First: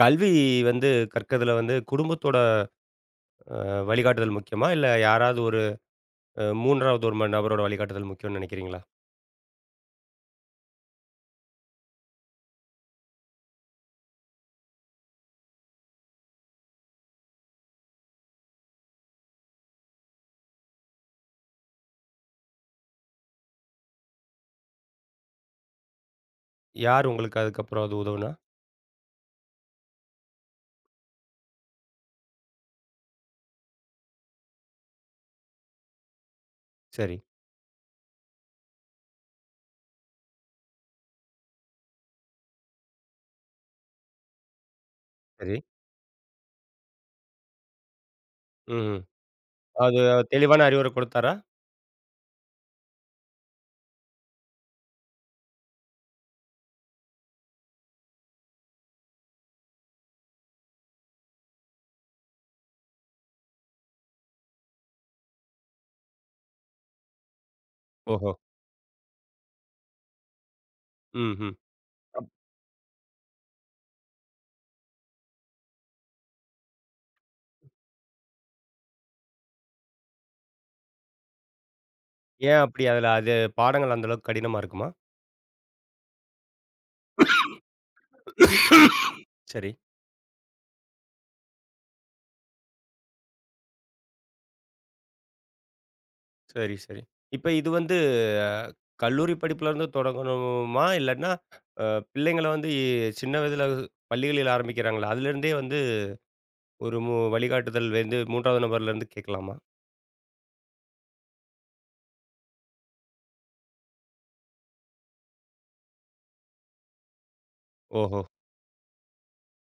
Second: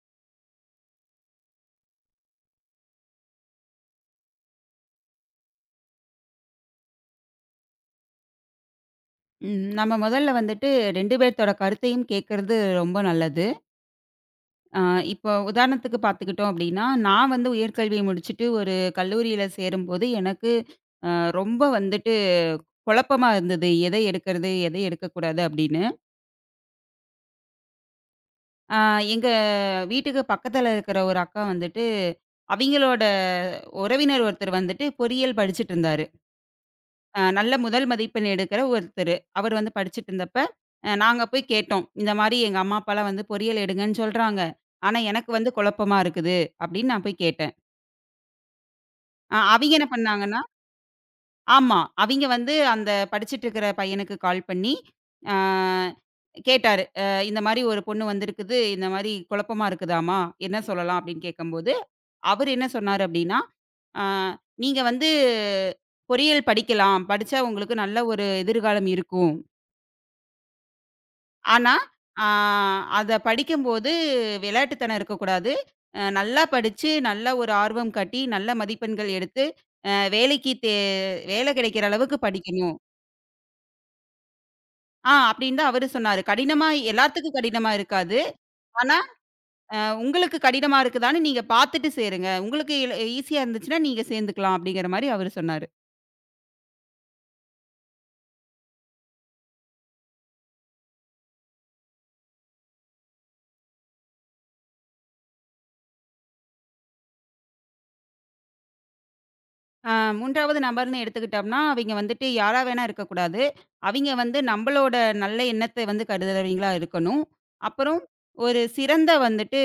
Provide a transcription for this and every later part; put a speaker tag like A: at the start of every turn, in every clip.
A: கல்வி வந்து கற்கதுல வந்து குடும்பத்தோட அ வழிகாட்டுதல் முக்கியமா? இல்ல யாராவது ஒரு 3வது ஒரு நபரோட வழிகாட்டுதல் முக்கியம்னு நினைக்கிறீங்களா?
B: ம். நம்ம முதல்ல வந்துட்டு 2 பேத்தோட கருத்தையும் கேட்கறது ரொம்ப நல்லது. அ இப்போ உதாரணத்துக்கு பார்த்துக்கிட்டோம் அப்டின்னா, நான் வந்து உயர்கல்வி முடிச்சுட்டு ஒரு கல்லூரியில சேரும்போது, எனக்கு அ ரொம்ப வந்துட்டு குழப்பமா இருந்தது. எதை எடுக்கறது? எதை எடுக்கக்கூடாது? அப்டின்னு.
A: யார் உங்களுக்கு அதுக்கப்புறம் அது உதவுனா?
B: அ எங்க வீட்டுக்கு பக்கத்துல இருக்கிற ஒரு அக்கா வந்துட்டு, அவிங்களோட உறவினர் ஒருத்தர் வந்துட்டு பொறியியல் படிச்சுட்டு இருந்தாரு.
A: சரி,
B: நல்ல முதல் மதிப்பெண் எடுக்கிற ஒருத்தரு. அவர் வந்து படிச்சுட்டு இருந்தப்ப, நாங்க போய் கேட்டோம். இந்த மாரி எங்க அம்மா, அப்பாலாம் வந்து பொறியியல் எடுங்கன்னு சொல்றாங்க. ஆனா எனக்கு வந்து
A: சரி.
B: குழப்பமா இருக்குது. அப்படின்னு நான் போய் கேட்டேன்.
A: ம்.
B: அவிங்க என்ன
A: அது
B: பண்ணாங்கன்னா.
A: தெளிவான அறிவுரை கொடுத்தாரா?
B: ஆமா. அவிங்க வந்து அந்த படிச்சுட்டு இருக்கிற பையனுக்கு கால் பண்ணி, அ கேட்டாரு. இந்த மாரி ஒரு பொண்ணு வந்திருக்குது. இந்த மாரி குழப்பமா இருக்குதாம்மா. என்ன சொல்லலாம் அப்படின்னு கேட்கும்போது, அவரு என்ன சொன்னாரு அப்படின்னா, அ நீங்க வந்து பொறியியல் படிக்கலாம். படிச்சா உங்களுக்கு நல்ல ஒரு
A: ஓஹோ!
B: எதிர்காலம் இருக்கும்.
A: ம்ஹ்ம்.
B: ஆனா, ஆ அத படிக்கும்போது விளையாட்டுத்தனம் இருக்கக்கூடாது. நல்லா படிச்சு, நல்ல ஒரு ஆர்வம் காட்டி, நல்ல மதிப்பெண்கள் எடுத்து, அ வேலைக்கு தே வேலை கிடைக்கிற அளவுக்கு
A: ஏன்
B: படிக்கணும்.
A: அப்படி அதுல அது பாடங்கள் அந்த அளவுக்கு கடினமா இருக்குமா?
B: அப்படின்னு தான் அவரு சொன்னாரு. கடினமா எல்லாத்துக்கும் கடினமா இருக்காது. ஆனா,
A: சரி,
B: அ உங்களுக்கு கடினமா இருக்குதான்னு நீங்க பார்த்துட்டு சேருங்க. உங்களுக்கு ஈஸியா இருந்துச்சுன்னா நீங்க சேர்ந்துக்கலாம் அப்படிங்கிற மாரி அவரு சொன்னாரு.
A: சரி, சரி. இப்ப இது வந்து அ கல்லூரி படிப்புலருந்து தொடங்கணுமா? இல்லாட்டினா அ பிள்ளைங்கள வந்து சின்ன வயதுல பள்ளிகளில் ஆரம்பிக்கிறாங்கல்ல, அதுலேருந்தே வந்து ஒரு வழிகாட்டுதல் வந்து 3வது நபர்லேருந்து கேட்கலாமா?
B: ஆ 3வது நபர்ன்னு எடுத்துக்கிட்டோம்னா, அவைங்க வந்துட்டு யாரா வேணா இருக்கக்கூடாது. அவைங்க வந்து நம்பளோட நல்ல எண்ணத்த வந்து கருதுறவைங்களா இருக்கணும். அப்புறம்
A: ஓஹோ!
B: ஒரு சிறந்த வந்துட்டு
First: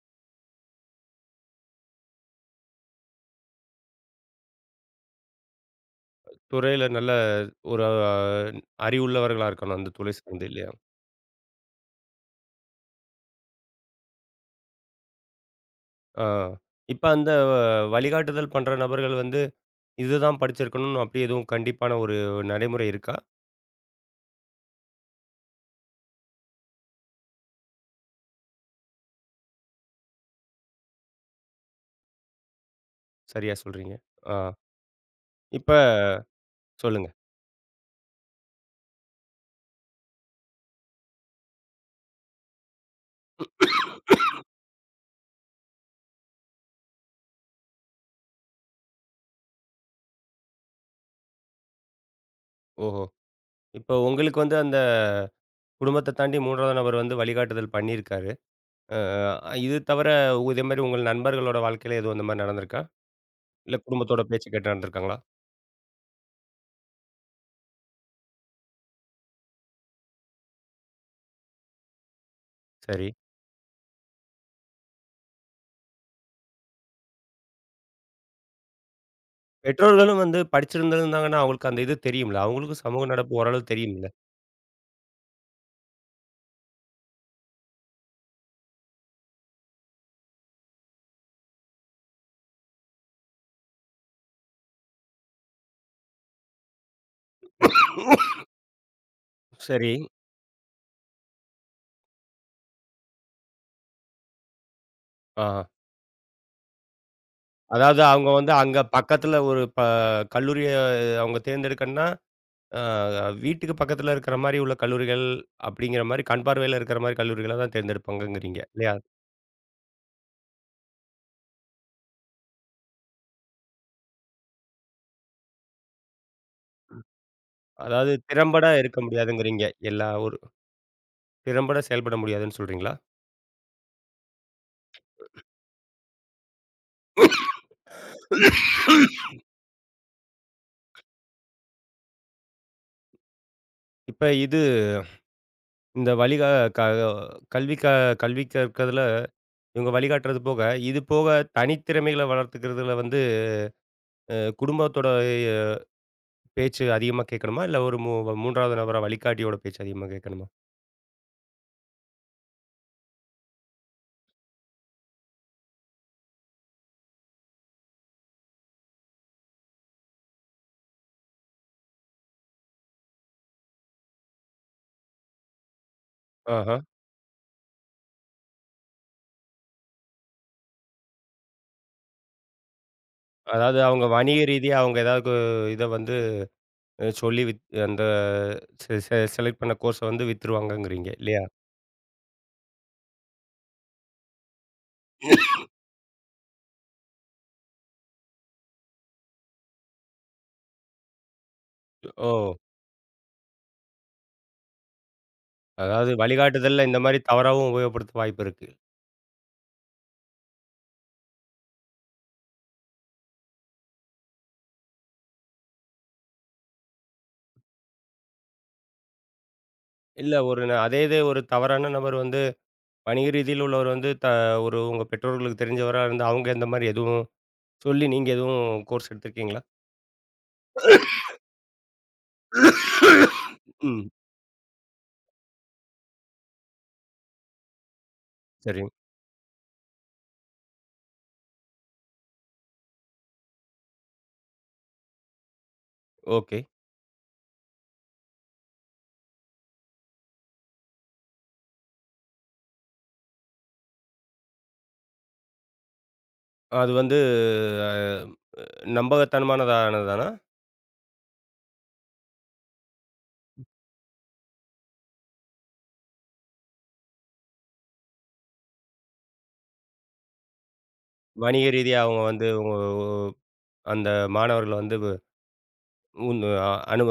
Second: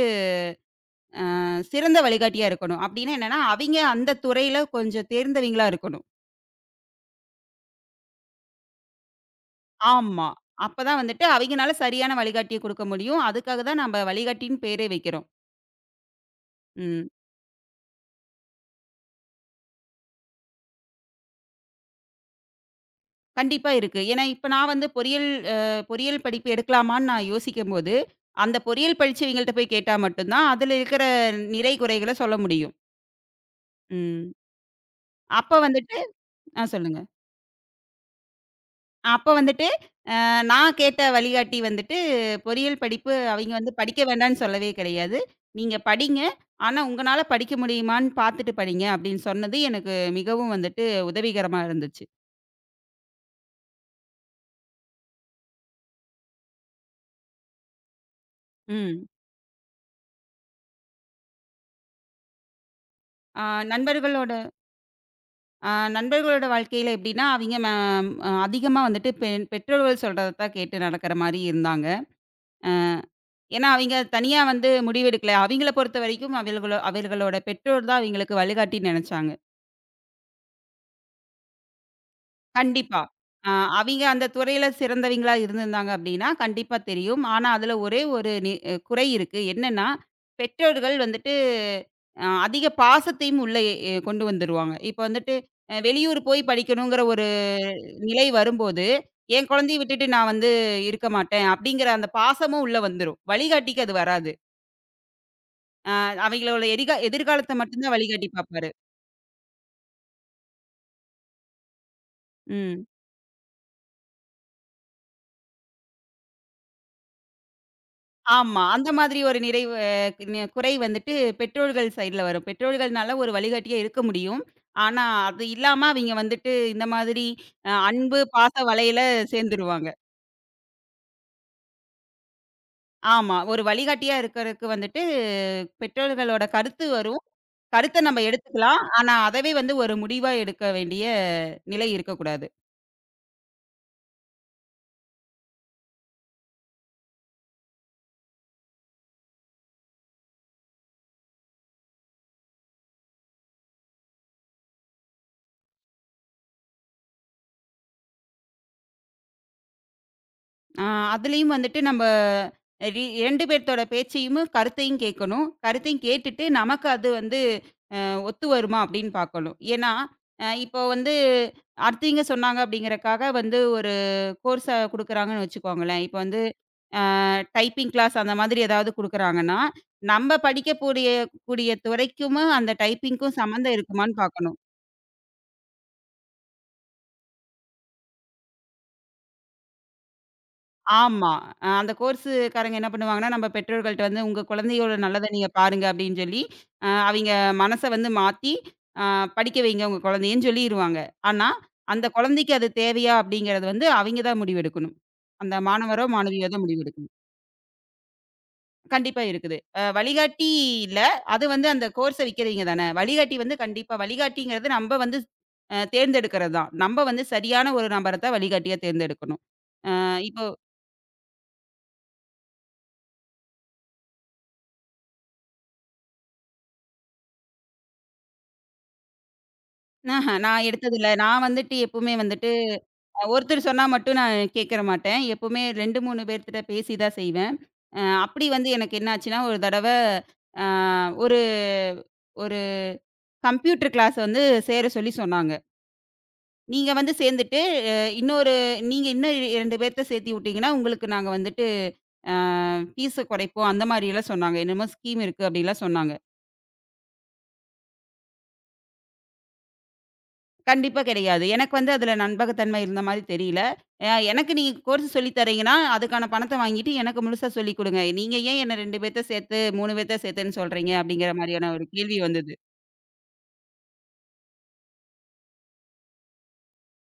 B: சிறந்த வழிகாட்டியா இருக்கணும். அப்டின்னா என்னன்னா, அவைங்க அந்த துறையில கொஞ்சம் தேர்ந்தவைங்களா இருக்கணும்.
A: துறையில நல்ல ஒரு அறிவுள்ளவர்களா இருக்கணும், அந்த துறை
B: ஆமா.
A: சார்ந்து இல்லையா?
B: அப்ப தான் வந்துட்டு அவைங்கனால சரியான வழிகாட்டிய குடுக்க முடியும். அதுக்காக தான் நம்ப வழிகாட்டின்னு பேரே வைக்கிறோம்.
A: ஆ. இப்ப
B: ம்.
A: அந்த வழிகாட்டுதல் பண்ற நபர்கள் வந்து, இதுதான் படிச்சிருக்கணும்னு அப்படி எதுவும் கண்டிப்பான ஒரு நடைமுறை இருக்கா?
B: கண்டிப்பா இருக்கு. ஏன்னா, இப்ப நான் வந்து பொறியியல் அ பொறியியல் படிப்பு எடுக்கலாமான்னு நான் யோசிக்கும்போது, அந்த பொறியியல் படிச்சவைங்கள்ட்ட போய் கேட்டா மட்டும் தான், அதுல இருக்கிற நிறை, குறைகள சொல்ல முடியும்.
A: சரியா சொல்றீங்க.
B: ம்.
A: ஆ.
B: அப்ப
A: இப்ப
B: வந்துட்டு சொல்லுங்க.
A: சொல்லுங்க.
B: அப்ப வந்துட்டு நான் கேட்ட வழிகாட்டி வந்துட்டு, பொறியியல் படிப்பு அவைங்க வந்து படிக்க வேண்டான்னு சொல்லவே கிடையாது. "நீங்க படிங்க. ஆனா உங்கனால படிக்க முடியுமான்னு பார்த்துட்டு படிங்க" அப்படின்னு சொன்னது எனக்கு மிகவும் வந்துட்டு உதவிகரமா இருந்துச்சு.
A: ஓஹோ! இப்ப உங்களுக்கு வந்து அந்த குடும்பத்த தாண்டி 3வது நபர் வந்து வழிகாட்டுதல் பண்ணியிருக்காரு. அ
B: ம்.
A: அ இது தவிர இதே மாரி உங்கள் நண்பர்களோட வாழ்க்கையில எதுவும் அந்த மாரி நடந்திருக்கா?
B: ஆ
A: இல்ல குடும்பத்தோட
B: நண்பர்களோட
A: பேச்சு கேட்டு நடந்திருக்காங்களா?
B: ஆ நண்பர்களோட வாழ்க்கையில எப்படின்னா, அவிங்க ம அ அதிகமா வந்துட்டு பெற்றோர்கள் சொல்றத தான் கேட்டு நடக்கிற மாரி இருந்தாங்க.
A: சரி.
B: ஏன்னா, அவிங்க தனியா வந்து முடிவெடுக்கல. அவிங்கள பொறுத்தவரைக்கும் அவர்களோ அவர்களோட பெற்றோர் தான் அவிங்களுக்கு வழிகாட்டின்னு நெனச்சாங்க.
A: பெற்றோர்களும் வந்து படிச்சிருந்திருந்தாங்கன்னா, அவங்களுக்கு அந்த இது தெரியும்ல. அவங்களுக்கும்
B: கண்டிப்பா.
A: சமூக நடப்பு
B: அ
A: ஓரளவு
B: அவிங்க
A: தெரியும்ல.
B: அந்த துறையில சிறந்தவிங்களா இருந்திருந்தாங்க அப்டின்னா, கண்டிப்பா தெரியும். ஆனா, அதுல ஒரே ஒரு நி அ குறை இருக்கு. என்னன்னா, பெற்றோர்கள் வந்துட்டு அதிக பாசத்தையும் உள்ள கொண்டு வந்துருவாங்க. இப்ப வந்துட்டு வெளியூர் போய் படிக்கணுங்கிற ஒரு நிலை வரும்போது, என் குழந்தைய
A: சரி.
B: விட்டுட்டு நான் வந்து இருக்க மாட்டேன், அப்டிங்கிற அந்த பாசமும் உள்ள வந்துரும். வழிகாட்டிக்கு அது வராது.
A: ஆ.
B: அவைங்களோட எதிர்காலத்த மட்டும் தான்
A: அதாவது
B: வழிகாட்டி
A: அவங்க வந்து
B: பாப்பாரு.
A: அங்க பக்கத்துல ஒரு கல்லூரிய அவங்க தேர்ந்தெடுக்கணும்னா, அ
B: ம்.
A: வீட்டுக்கு பக்கத்துல இருக்கிற மாரி உள்ள கல்லூரிகள், அப்படிங்கிற மாரி கண் பார்வையில இருக்கிற மாரி கல்லூரிகள தான் தேர்ந்தெடுப்பாங்கங்கிறீங்க.
B: ஆமா. அந்த
A: இல்லையா?
B: மாதிரி ஒரு நிறைவு குறை வந்துட்டு பெற்றோர்கள் சைடுல வரும். பெற்றோர்கள்னால ஒரு வழிகாட்டியா இருக்க முடியும். ஆனா, அது இல்லாம அவிங்க வந்துட்டு இந்த மாதிரி
A: அதாவது
B: அன்பு, பாச
A: திறம்பட இருக்க
B: வலையில
A: முடியாதுங்கிறீங்க.
B: சேர்ந்துருவாங்க.
A: எல்லா ஒரு திறம்பட செயல்பட முடியாதுன்னு சொல்றீங்களா?
B: ஆமா. ஒரு வழிகாட்டியா இருக்கறக்கு வந்துட்டு பெற்றோர்களோட கருத்து வரும். கருத்த நம்ம எடுத்துக்கலாம். ஆனா, அதவே வந்து ஒரு முடிவா எடுக்க வேண்டிய நிலை இருக்கக்கூடாது.
A: இப்ப இது இந்த வழிகா க கல்வி க கல்வி கற்கறதுல இவங்க வழிகாட்டுறது போக, இது போக தனித்திறமைகள வளர்த்துக்கிறதுல வந்து அ குடும்பத்தோட எ பேச்சு அதிகமா கேட்கணுமா? இல்ல ஒரு 3வது நபரா வழிகாட்டியோட பேச்சு அதிகமா கேட்கணுமா?
B: ஆ அதுலயும் வந்துட்டு நம்ப 2 பேத்தோட பேச்சையும், கருத்தையும் கேட்கணும். கருத்தையும் கேட்டுட்டு நமக்கு அது வந்து ஒத்து வருமா அப்படின்னு பார்க்கணும். ஏன்னா, இப்போ வந்து அடுத்தவங்க சொன்னாங்க அப்படிங்கிறக்காக வந்து ஒரு கோர்ஸ குடுக்குறாங்கன்னு வச்சுக்கோங்களேன். இப்போ வந்து
A: ஆஹா.
B: டைப்பிங் கிளாஸ் அந்த மாதிரி ஏதாவது குடுக்குறாங்கன்னா, நம்ம படிக்கக்கூடிய துறைக்கும் அந்த டைப்பிங்க்கும் சம்மந்தம்
A: அதாவது அவங்க
B: இருக்குமான்னு
A: வணிக
B: பார்க்கணும்.
A: ரீதியா அவங்க ஏதாவது இத வந்து சொல்லி அந்த செ செ செலக்ட் பண்ண கோர்ஸ வந்து வித்துருவாங்கங்கிறீங்க
B: ஆமா.
A: இல்லையா?
B: அந்த கோர்ஸுக்காரங்க என்ன பண்ணுவாங்கன்னா, நம்ம பெற்றோர்கள்ட்ட வந்து, "உங்க குழந்தையோட நல்லத நீங்க பாருங்க" அப்படின்னு சொல்லி, அவிங்க மனச வந்து மாத்தி, அ "படிக்க வைங்க உங்க குழந்தையன்னு" சொல்லிருவாங்க. ஆனா, அந்த
A: ஓ!
B: குழந்தைக்கு அது தேவையா அப்படிங்கிறது வந்து அவிங்க தான் முடிவெடுக்கணும். அந்த மாணவரோ,
A: அதாவது
B: மாணவியோ தான்
A: வழிகாட்டுதல்ல இந்த
B: முடிவெடுக்கணும்.
A: மாரி தவறாவும் உபயோகப்படுத்த வாய்ப்பு இருக்கு.
B: கண்டிப்பா இருக்குது. வழிகாட்டி இல்ல. அது வந்து அந்த கோர்ஸ விக்கிறவைங்க தானே. வழிகாட்டி வந்து கண்டிப்பா வழிகாட்டிங்கிறது நம்ப வந்து தேர்ந்தெடுக்கிறது தான். நம்ப வந்து சரியான ஒரு நபர தான் வழிகாட்டியா தேர்ந்தெடுக்கணும். அ
A: இல்ல
B: இப்போ
A: ஒரு அதே இது ஒரு தவறான நபர் வந்து வணிக ரீதியில உள்ளவர் வந்து ஒரு உங்க பெற்றோர்களுக்கு தெரிஞ்சவரா இருந்து அவங்க இந்த மாரி எதுவும் சொல்லி நீங்க எதுவும் கோர்ஸ் எடுத்திருக்கீங்களா?
B: ஆஹ. நான் எடுத்ததில்ல. நான் வந்துட்டு எப்பவுமே வந்துட்டு ஒருத்தர் சொன்னா
A: ம்.
B: மட்டும் நான் கேட்கற மாட்டேன். எப்பவுமே 2, 3 பேர்கிட்ட பேசி தான் செய்வேன். அப்படி வந்து
A: சரி.
B: எனக்கு என்ன ஆச்சுன்னா, ஒரு தடவ அ ஒரு ஒரு கம்ப்யூட்டர் கிளாஸ் வந்து சேர சொல்லி சொன்னாங்க.
A: ஓகே.
B: "நீங்க வந்து சேர்ந்துட்டு, அ இன்னொரு நீங்க இன்னும் 2 பேர்த்த சேர்த்தி விட்டீங்கன்னா, உங்களுக்கு நாங்க வந்துட்டு அ ஃபீஸ குறைப்போம்." அந்த மாரிலாம் சொன்னாங்க. என்னமோ ஸ்கீம் இருக்கு அப்படிலாம் சொன்னாங்க.
A: அது வந்து அ நம்பகத்தனமானதானதானா?
B: கண்டிப்பா கிடையாது. எனக்கு வந்து அதுல நம்பகத்தன்மை இருந்த மாரி தெரியல. எனக்கு நீங்க கோர்ஸ் சொல்லி தர்றீங்கன்னா, அதுக்கான பணத்த வாங்கிட்டு எனக்கு முழுசா சொல்லிக் குடுங்க. நீங்க ஏன் என்ன 2 பேத்த சேர்த்து, 3 பேத்த சேர்த்துன்னு சொல்றீங்க? அப்படிங்கிற
A: வணிக
B: மாரியான ஒரு
A: ரீதியா
B: கேள்வி
A: அவங்க வந்து
B: வந்தது.
A: உங்க அந்த மாணவர்கள வந்து உன் அ அனுப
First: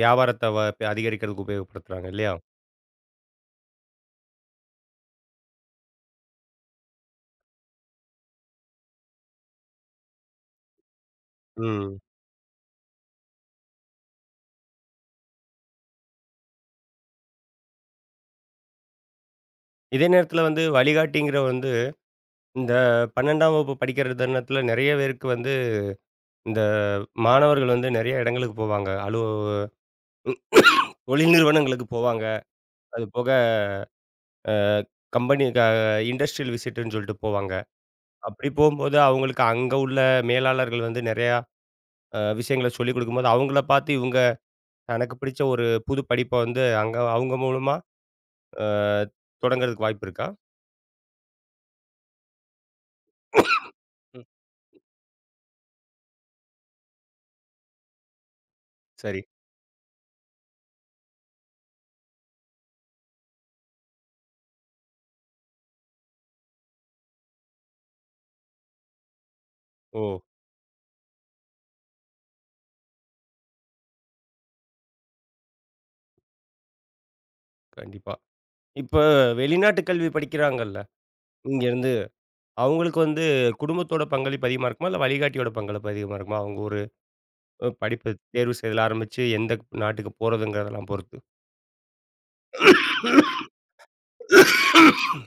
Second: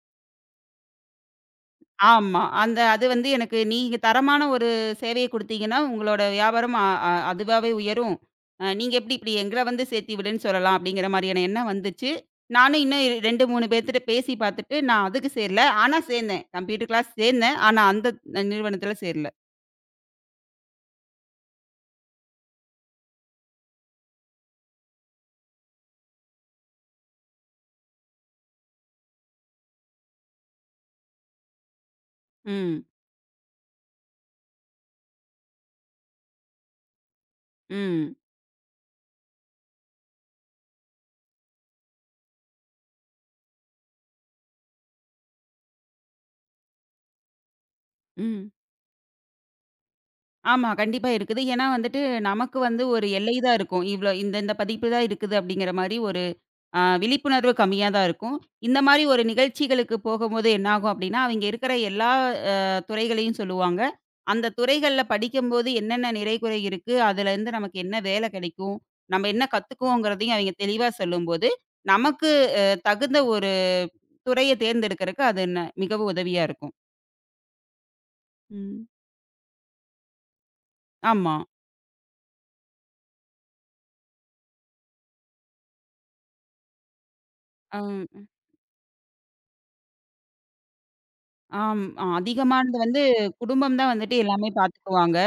A: வியாபாரத்த அதிகரிக்கிறதுக்கு உபயோகப்படுத்துறாங்க இல்லையா?
B: ஆமா. அந்த அது வந்து எனக்கு நீங்க தரமான ஒரு சேவைய குடுத்தீங்கன்னா, உங்களோட வியாபாரம் அ அ அதுவாவே உயரும். நீங்க எப்படி இப்படி எங்கள வந்து சேர்த்தி விடுன்னு சொல்லலாம் அப்படிங்கிற மாரியான எண்ணம்
A: ம்.
B: வந்துச்சு. நானும் இன்னும் 2, 3 பேர்த்துட்ட பேசி பார்த்துட்டு, நான் அதுக்கு சேரல. ஆனா சேர்ந்தேன். கம்ப்யூட்டர் கிளாஸ் சேர்ந்தேன். ஆனா அந்த நிறுவனத்துல சேரல.
A: இதே நேரத்தில வந்து வழிகாட்டிங்கிற வந்து இந்த 12ஆம் வகுப்பு படிக்கிற தருணத்தில நெறைய பேருக்கு வந்து இந்த மாணவர்கள் வந்து நெறைய இடங்களுக்கு போவாங்க. தொழில் நிறுவனங்களுக்கு போவாங்க.
B: ம்.
A: அது போக அ கம்பெனி இண்டஸ்ட்ரியல் விசிட்டுன்னு சொல்லிட்டு போவாங்க.
B: ம்.
A: அப்படி போம்போது அவங்களுக்கு அங்க உள்ள மேலாளர்கள் வந்து நெறையா விஷயங்கள சொல்லிக் குடுக்கும்போது, அவங்கள பார்த்து இவங்க தனக்கு பிடிச்ச ஒரு புது படிப்ப வந்து அங்க அவங்க மூலமா
B: ம்.
A: அ தொடங்குறதுக்கு வாய்ப்பு இருக்கா?
B: ஆமா. கண்டிப்பா இருக்குது. ஏன்னா வந்துட்டு நமக்கு வந்து ஒரு எல்லை தான் இருக்கும். இவ்ளோ
A: ம்.
B: இந்த இந்த பதிப்பு தான் இருக்குது அப்படிங்கிற மாரி ஒரு விழிப்புணர்வு கம்மியா தான் இருக்கும். இந்த மாரி
A: சரி.
B: ஒரு நிகழ்ச்சிகளுக்கு போகும்போது என்ன ஆகும் அப்படின்னா, அவைங்க இருக்கிற எல்லா அ துறைகளையும் சொல்லுவாங்க. அந்த துறைகள்ல படிக்கும்போது என்னென்ன நிறை, குறை இருக்கு, அதுலேருந்து நமக்கு என்ன வேலை கிடைக்கும், நம்ம என்ன
A: ஓ!
B: கத்துக்குவோங்கிறதையும் அவைங்க தெளிவா சொல்லும்போது, நமக்கு அ தகுந்த ஒரு துறைய தேர்ந்தெடுக்கறக்கு அது மிகவும் உதவியா இருக்கும்.
A: கண்டிப்பா.
B: ம்.
A: இப்ப வெளிநாட்டு கல்வி படிக்கிறாங்கல்ல,
B: ஆமா.
A: இங்கேருந்து. அவங்களுக்கு வந்து குடும்பத்தோட பங்களிப்பு அதிகமா இருக்குமா? இல்ல வழிகாட்டியோட பங்களிப்பு அதிகமா இருக்குமா? அவங்க ஒரு
B: அ.
A: படிப்பு தேர்வு செய்தல ஆரம்பிச்சு எந்த நாட்டுக்கு போறதுங்கிறதெல்லாம் பொறுத்து.
B: ஆம். அதிகமானது வந்து குடும்பம் தான் வந்துட்டு எல்லாமே பார்த்துக்குவாங்க.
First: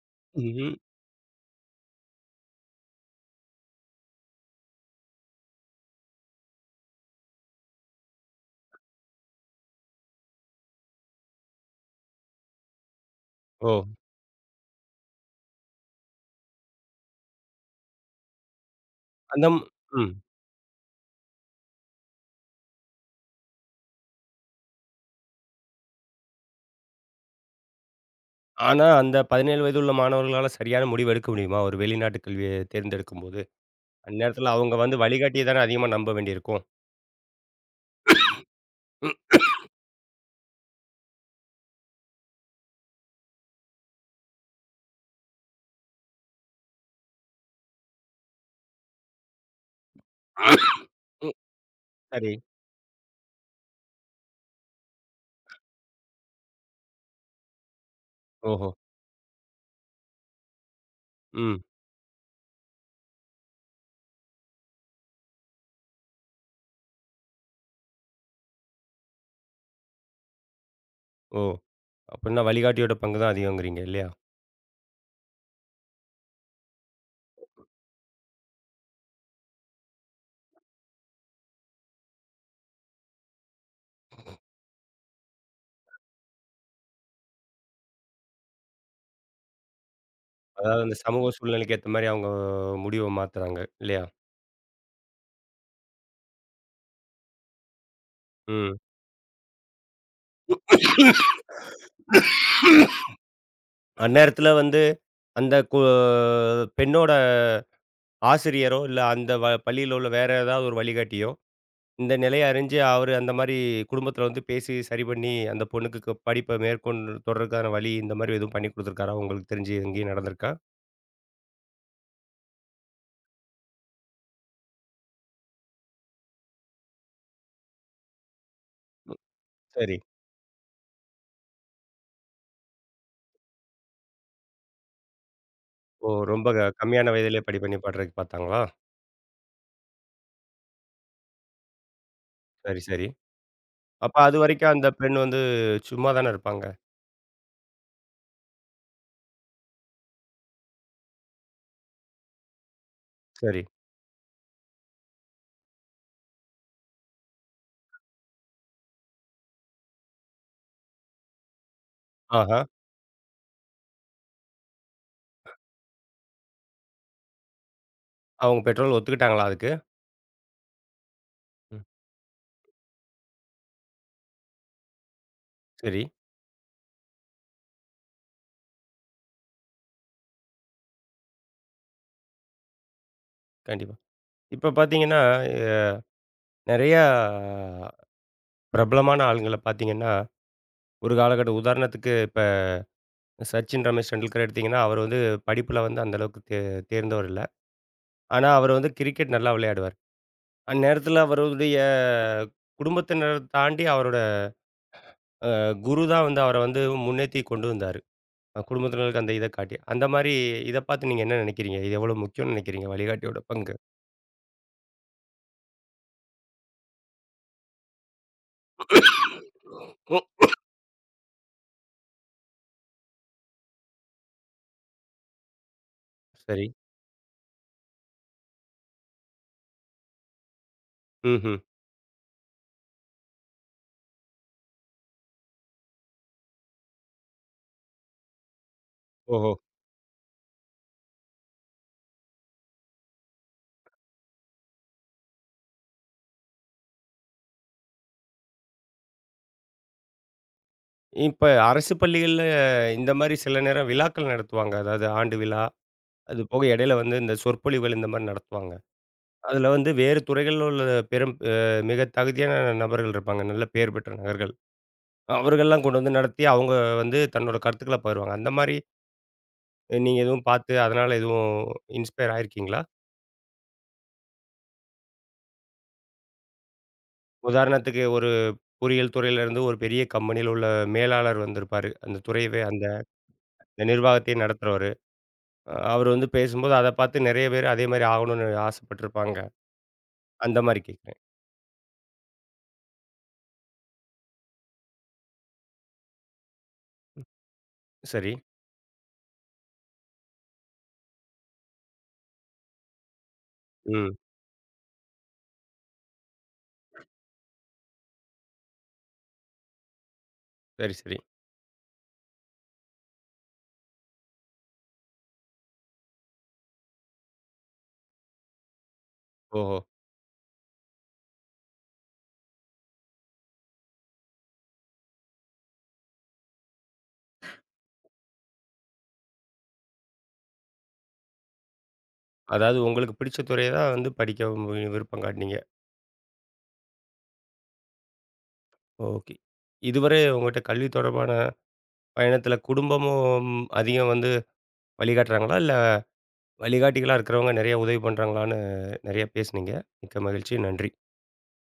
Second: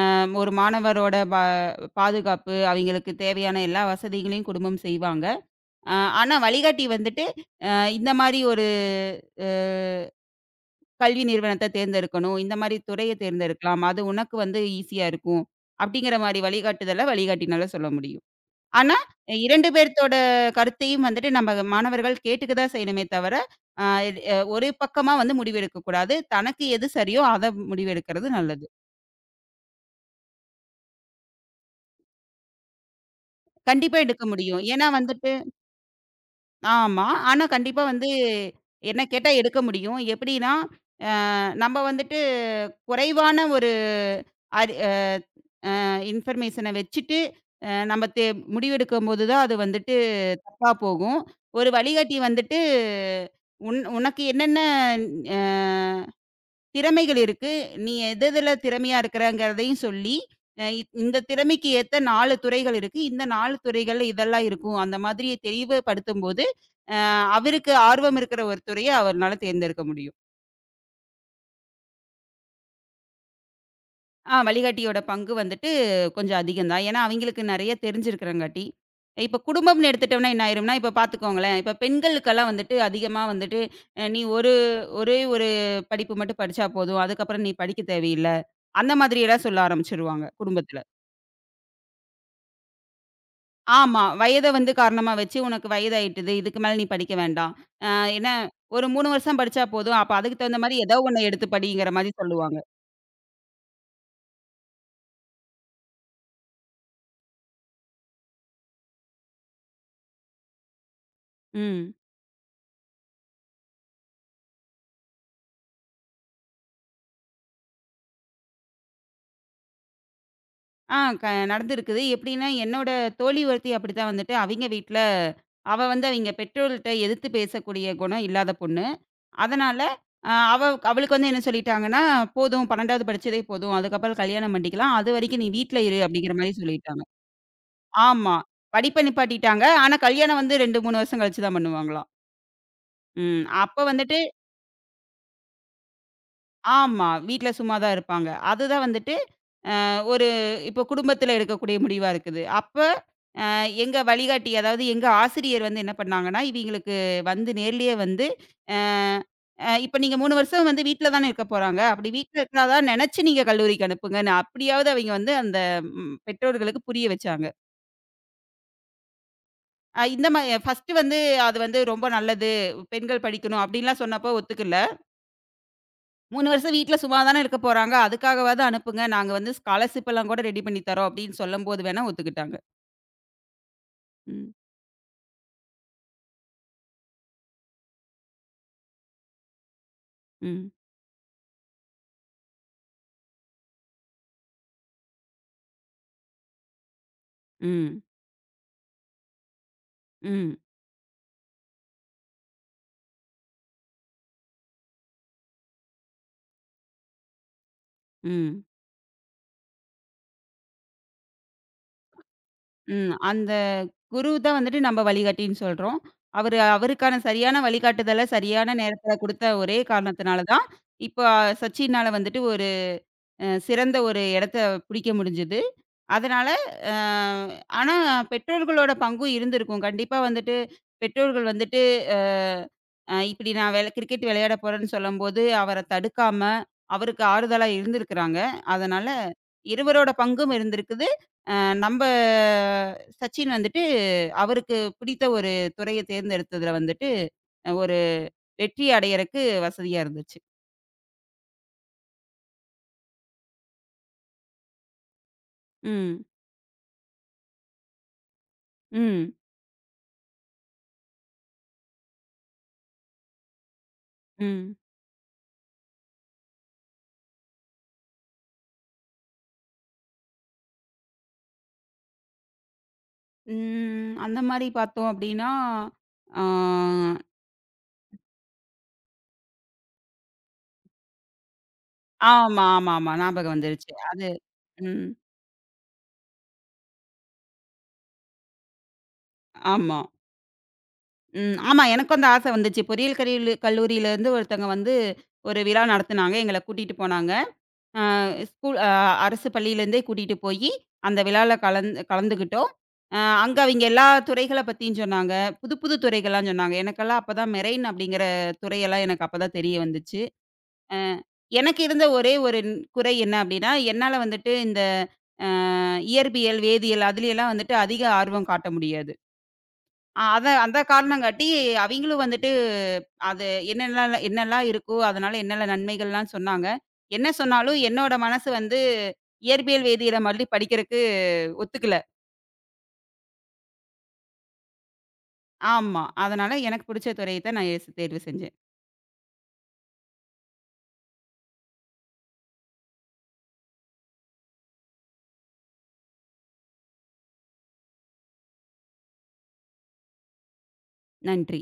B: ஒரு
A: ம்ஹ்ம்.
B: மாணவரோட பாதுகாப்பு, அவைங்களுக்கு தேவையான எல்லா வசதிகளையும் குடும்பம் செய்வாங்க. அ ஆனா வழிகாட்டி வந்துட்டு, இந்த மாரி ஒரு அ கல்வி நிறுவனத்த தேர்ந்தெடுக்கணும். இந்த மாரி துறைய
A: ஓ!
B: தேர்ந்தெடுக்கலாம். அது உனக்கு வந்து ஈஸியா இருக்கும். அப்படிங்கிற மாரி வழிகாட்டுதல வழிகாட்டினால சொல்ல முடியும். ஆனா,
A: அந்த ம்
B: 2
A: ம்.
B: பேர்த்தோட கருத்தையும் வந்துட்டு நம்ம மாணவர்கள் கேட்டுக்க தான் செய்யணுமே தவிர, அ இது அ ஒரு பக்கமா வந்து முடிவு எடுக்கக்கூடாது. தனக்கு எது சரியோ அத முடிவு எடுக்கிறது நல்லது.
A: ஆனா, அந்த 17 வயது உள்ள மாணவர்களால சரியான முடிவு எடுக்க முடியுமா? ஒரு வெளிநாட்டு கல்விய தேர்ந்தெடுக்கும்போது.
B: கண்டிப்பா எடுக்க
A: அந்நேரத்தில
B: முடியும்.
A: அவங்க
B: ஏன்னா
A: வந்து
B: வந்துட்டு
A: வழிகாட்டிய தானே அதிகமா நம்ப வேண்டியிருக்கும்.
B: ஆமா. ஆனா கண்டிப்பா வந்து என்ன
A: ம்.
B: கேட்டா எடுக்க முடியும். எப்படின்னா, நம்ம வந்துட்டு குறைவான ஒரு அறி அ இன்ஃபர்மேஷன வச்சுட்டு, அ நம்ம தே முடிவெடுக்கும்போது தான் அது வந்துட்டு தப்பா போகும். ஒரு வழிகாட்டி
A: சரி.
B: வந்துட்டு, உனக்கு என்னென்ன அ திறமைகள் இருக்கு? நீ எது எதுல
A: ஓஹோ!
B: திறமையா இருக்கிறங்கிறதையும் சொல்லி, அ இந்த
A: ம்.
B: திறமைக்கு ஏத்த 4 துறைகள் இருக்கு. இந்த 4 துறைகள்ல இதெல்லாம் இருக்கும்." அந்த மாதிரி தெளிவுபடுத்தும்போது, அ அவருக்கு ஆர்வம் இருக்கிற ஒரு துறைய அவர்னால தேர்ந்தெடுக்க முடியும்.
A: ஓ! அப்பிடின்னா வழிகாட்டியோட பங்கு தான் அதிகங்கிறீங்க இல்லயா?
B: வழிகாட்டியோட பங்கு வந்துட்டு கொஞ்சம் அதிகம் தான். ஏன்னா, அவங்களுக்கு நெறைய தெரிஞ்சிருக்கிறங்காட்டி. இப்ப குடும்பம்னு எடுத்துட்டோம்னா என்ன ஆயிரும்னா, இப்ப பார்த்துக்கோங்களேன், இப்ப பெண்களுக்கெல்லாம் வந்துட்டு அதிகமா வந்துட்டு, அ நீ ஒரு ஒரே ஒரு படிப்பு மட்டும் படிச்சா போதும். அதுக்கப்புறம் நீ படிக்க தேவையில்ல. அந்த மாதிரியெல்லாம் சொல்ல ஆரம்பிச்சுருவாங்க குடும்பத்துல.
A: அதாவது அந்த சமூக சூழ்நிலைக்கு ஏத்தமாரி அவங்க முடிவ மாத்துறாங்க
B: ஆமா.
A: இல்லயா?
B: வயத வந்து காரணமா வச்சு, "உனக்கு வயதாயிட்டுது. இதுக்கு மேல நீ படிக்க வேண்டாம். அ என்ன
A: ம்.
B: ஒரு 3 வருஷம் படிச்சா போதும். அப்ப அதுக்கு தகுந்த மாரி ஏதோ ஒண்ணு எடுத்து படிங்கிற" மாரி சொல்லுவாங்க.
A: அந்நேரத்தில வந்து அந்த பெண்ணோட ஆசிரியரோ! இல்ல அந்த பள்ளியில உள்ள வேற ஏதாவது ஒரு வழிகாட்டியோ!
B: ம்.
A: இந்த நிலைய அறிஞ்சு அவரு அந்த மாரி குடும்பத்தில வந்து பேசி சரி பண்ணி, அந்த பொண்ணுக்கு படிப்ப மேற்கொண்டு தொடர்றதுக்கான வழி இந்த மாரி எதுவும் பண்ணி குடுத்துருக்காரா? உங்களுக்கு தெரிஞ்சு எங்கேயும் நடந்திருக்கா?
B: ஆ க நடந்திருக்குது. எப்படின்னா, என்னோட தோழி ஒருத்தி அப்படித்தான் வந்துட்டு அவிங்க வீட்ல அவ வந்து அவிங்க பெற்றோர்கள்ட்ட எதிர்த்து பேசக்கூடிய குணம் இல்லாத பொண்ணு. அதனால
A: சரி.
B: அ அவ அவளுக்கு வந்து என்ன சொல்லிட்டாங்கன்னா, "போதும் 12வது படிச்சதே போதும். அதுக்கப்புறம் கல்யாணம் பண்ணிக்கலாம். அதுவரைக்கும் நீ வீட்ல இரு"
A: ஓ!
B: அப்படிங்கிற
A: ரொம்ப
B: மாரி சொல்லிட்டாங்க.
A: கம்மியான வயதிலே படி பண்ணி பாடுறதுக்கு
B: ஆமா.
A: பார்த்தாங்களா?
B: படிப்ப நிப்பாட்டிட்டாங்க. ஆனா கல்யாணம் வந்து 2, 3 வருஷம் கழிச்சு தான் பண்ணுவாங்களாம்.
A: சரி, சரி.
B: ம். அப்ப
A: அப்ப
B: வந்துட்டு
A: அதுவரைக்கும் அந்த பெண் வந்து சும்மா தானே இருப்பாங்க.
B: ஆமா. வீட்ல சும்மா தான் இருப்பாங்க. அதுதான் வந்துட்டு அ ஒரு இப்போ குடும்பத்தில எடுக்கக்கூடிய முடிவா இருக்குது. அப்ப
A: சரி.
B: எங்க வழிகாட்டி, அதாவது எங்க ஆசிரியர் வந்து என்ன பண்ணாங்கன்னா, இவிங்களுக்கு வந்து நேர்லயே வந்து, அ அ இப்ப நீங்க 3 வருஷம் வந்து வீட்ல தானே இருக்க போறாங்க. அப்படி வீட்ல
A: ஆஹா!
B: இருக்கிறதா நெனச்சு நீங்க கல்லூரிக்கு அனுப்புங்கன்னு, அப்படியாவது அவிங்க வந்து அந்த பெற்றோர்களுக்கு புரிய வச்சாங்க.
A: அவங்க பெற்றோர்கள் ஒத்துக்கிட்டாங்களா அதுக்கு?
B: அ இந்த மா ஃபர்ஸ்ட்டு வந்து அது வந்து
A: ம்.
B: ரொம்ப நல்லது, பெண்கள் படிக்கணும் அப்படின்லாம் சொன்னப்போ ஒத்துக்கல.
A: சரி,
B: 3 வருஷம் வீட்ல சும்மா தானே இருக்க போறாங்க, அதுக்காகவாவது அனுப்புங்க. நாங்க வந்து ஸ்காலர்ஷிப் எல்லாம் கூட ரெடி பண்ணி தரோம் அப்படின்னு சொல்லும்போது வேணா ஒத்துக்கிட்டாங்க.
A: கண்டிப்பா.
B: ம்,
A: இப்ப பார்த்தீங்கன்னா, எ நெறையா பிரபலமான ஆளுங்கள பார்த்தீங்கன்னா,
B: ம்,
A: ஒரு காலகட்டம் உதாரணத்துக்கு சச்சின், ரமேஷ் டெண்டுல்கர் எடுத்தீங்கன்னா, அவர் வந்து படிப்புல வந்து அந்த அளவுக்கு தேர்ந்தவர் இல்ல.
B: ம்,
A: ஆனா அவர் வந்து கிரிக்கெட் நல்லா விளையாடுவார்.
B: ம்,
A: அந்நேரத்தில அவருடைய குடும்பத்தினர தாண்டி அவரோட அ குரு தான் வந்து அவர வந்து முன்னேத்தி கொண்டு வந்தாரு.
B: ம்.
A: குடும்பத்தினருக்கு அந்த இத காட்டி. அந்த மாரி இத பார்த்து நீங்க என்ன நினைக்கிறீங்க? இது எவ்வளவு முக்கியம்னு நினைக்கிறீங்க
B: ம்.
A: வழிகாட்டியோட
B: அந்த
A: பங்கு?
B: குரு தான் வந்துட்டு நம்ம வழிகாட்டின்னு சொல்றோம். அவரு அவருக்கான சரியான வழிகாட்டுதல சரியான நேரத்தில குடுத்த ஒரே காரணத்தினால
A: ம்.
B: தான், இப்ப சச்சின்னால வந்துட்டு ஒரு சிறந்த ஒரு இடத்த பிடிக்க முடிஞ்சது. அதனால,
A: சரி.
B: அ ஆனா பெற்றோர்களோட பங்கும் இருந்திருக்கும். கண்டிப்பா வந்துட்டு, பெற்றோர்கள்
A: ம்ஹ்ம்.
B: வந்துட்டு, அ அ இப்படி நான் கிரிக்கெட் விளையாட போறேன்னு சொல்லும்போது, அவர தடுக்காம, அவருக்கு ஆறுதலா இருந்திருக்கிறாங்க. அதனால,
A: ஓஹோ!
B: இருவரோட பங்கும் இருந்திருக்குது. அ நம்ப சச்சின் வந்துட்டு, அவருக்கு பிடித்த ஒரு துறைய தேர்ந்தெடுத்ததுல வந்துட்டு, ஒரு வெற்றி அடையறக்கு வசதியா இருந்துச்சு.
A: இப்ப அரசு பள்ளிகள்ல இந்த மாரி சில நேரம் விழாக்கள் நடத்துவாங்க. அதாவது ஆண்டு விழா,
B: ம்.
A: அது போக இடையில வந்து இந்த சொற்பொழிவுகள் இந்த மாரி நடத்துவாங்க.
B: ம்.
A: அதுல வந்து வேறு துறைகள்ல உள்ள பெரும் அ மிக தகுதியான நபர்கள் இருப்பாங்க. நல்ல பேர் பெற்ற நபர்கள்.
B: ம்.
A: அவர்கள்லாம் கொண்டு வந்து நடத்தி, அவங்க வந்து தன்னோட கருத்துக்கள பகிருவாங்க. அந்த மாரி நீங்க எதுவும் பார்த்து, அதனால எதுவும் இன்ஸ்பயர் ஆயிருக்கீங்களா?
B: ம். அந்த மாரி பார்த்தோம் அப்படின்னா, ஆ
A: உதாரணத்துக்கு ஒரு பொறியியல் துறையில இருந்து ஒரு பெரிய கம்பெனியில உள்ள மேலாளர் வந்திருப்பாரு. அந்த துறையவே
B: ஆமா,
A: அந்த
B: ஆமா, ஆமா. ஞாபகம்
A: அந்த
B: வந்துருச்சு. அது
A: நிர்வாகத்தையே நடத்துறவரு.
B: ம்.
A: அவர் வந்து பேசும்போது அத பார்த்து நெறைய பேர் அதே மாரி ஆகணும்னு ஆசைப்பட்டுருப்பாங்க.
B: ஆமா.
A: அந்த மாரி கேட்கிறேன்.
B: ம். ஆமா. எனக்கும் அந்த ஆசை வந்துச்சு. பொறியியல் கல்லூரியிலேருந்து ஒருத்தங்க வந்து ஒரு விழா நடத்துனாங்க. எங்கள கூட்டிட்டு போனாங்க. அ
A: சரி.
B: ஸ்கூல் அ அரசு பள்ளியிலேருந்தே கூட்டிட்டு போயி, அந்த விழால கலந்துக்கிட்டோம். அ அங்க அவிங்க எல்லா
A: ம்.
B: துறைகள பத்தியும் சொன்னாங்க. புது, புது துறைகள்லாம் சொன்னாங்க. எனக்கெல்லாம் அப்ப தான் மெரெய்ன் அப்படிங்கிற துறையெல்லாம் எனக்கு அப்ப தான் தெரிய வந்துச்சு.
A: சரி,
B: அ
A: சரி.
B: எனக்கு இருந்த ஒரே ஒரு குறை என்ன அப்படின்னா, என்னால வந்துட்டு இந்த அ இயற்பியல், வேதியியல் அதுலயெல்லாம் வந்துட்டு அதிக ஆர்வம் காட்ட முடியாது.
A: ஓஹோ!
B: அத அந்த காரணங்காட்டி அவிங்களும் வந்துட்டு அது என்னலாம் இருக்கோ, அதனால என்னென்ன நன்மைகள்லாம் சொன்னாங்க. என்ன சொன்னாலும் என்னோட மனசு வந்து இயற்பியல், வேதியியல மறுபடியும் படிக்கிறக்கு ஒத்துக்கல.
A: அதாவது உங்களுக்கு பிடிச்ச துறைய தான் வந்து படிக்க விருப்பம் காட்டுனீங்க.
B: ஆமா. அதனால எனக்கு புடிச்ச துறைய தான் நான் தேர்வு செஞ்சேன்.
A: ஓகே. இதுவரை உங்கட்ட கல்வி தொடர்பான பயணத்தில குடும்பமும் அதிகம் வந்து வழிகாட்டுறாங்களா? இல்ல வழிகாட்டிகளா இருக்கிறவங்க நெறைய உதவி பண்றாங்களான்னு நெறைய பேசுனீங்க. மிக்க மகிழ்ச்சி. நன்றி.
B: நன்றி.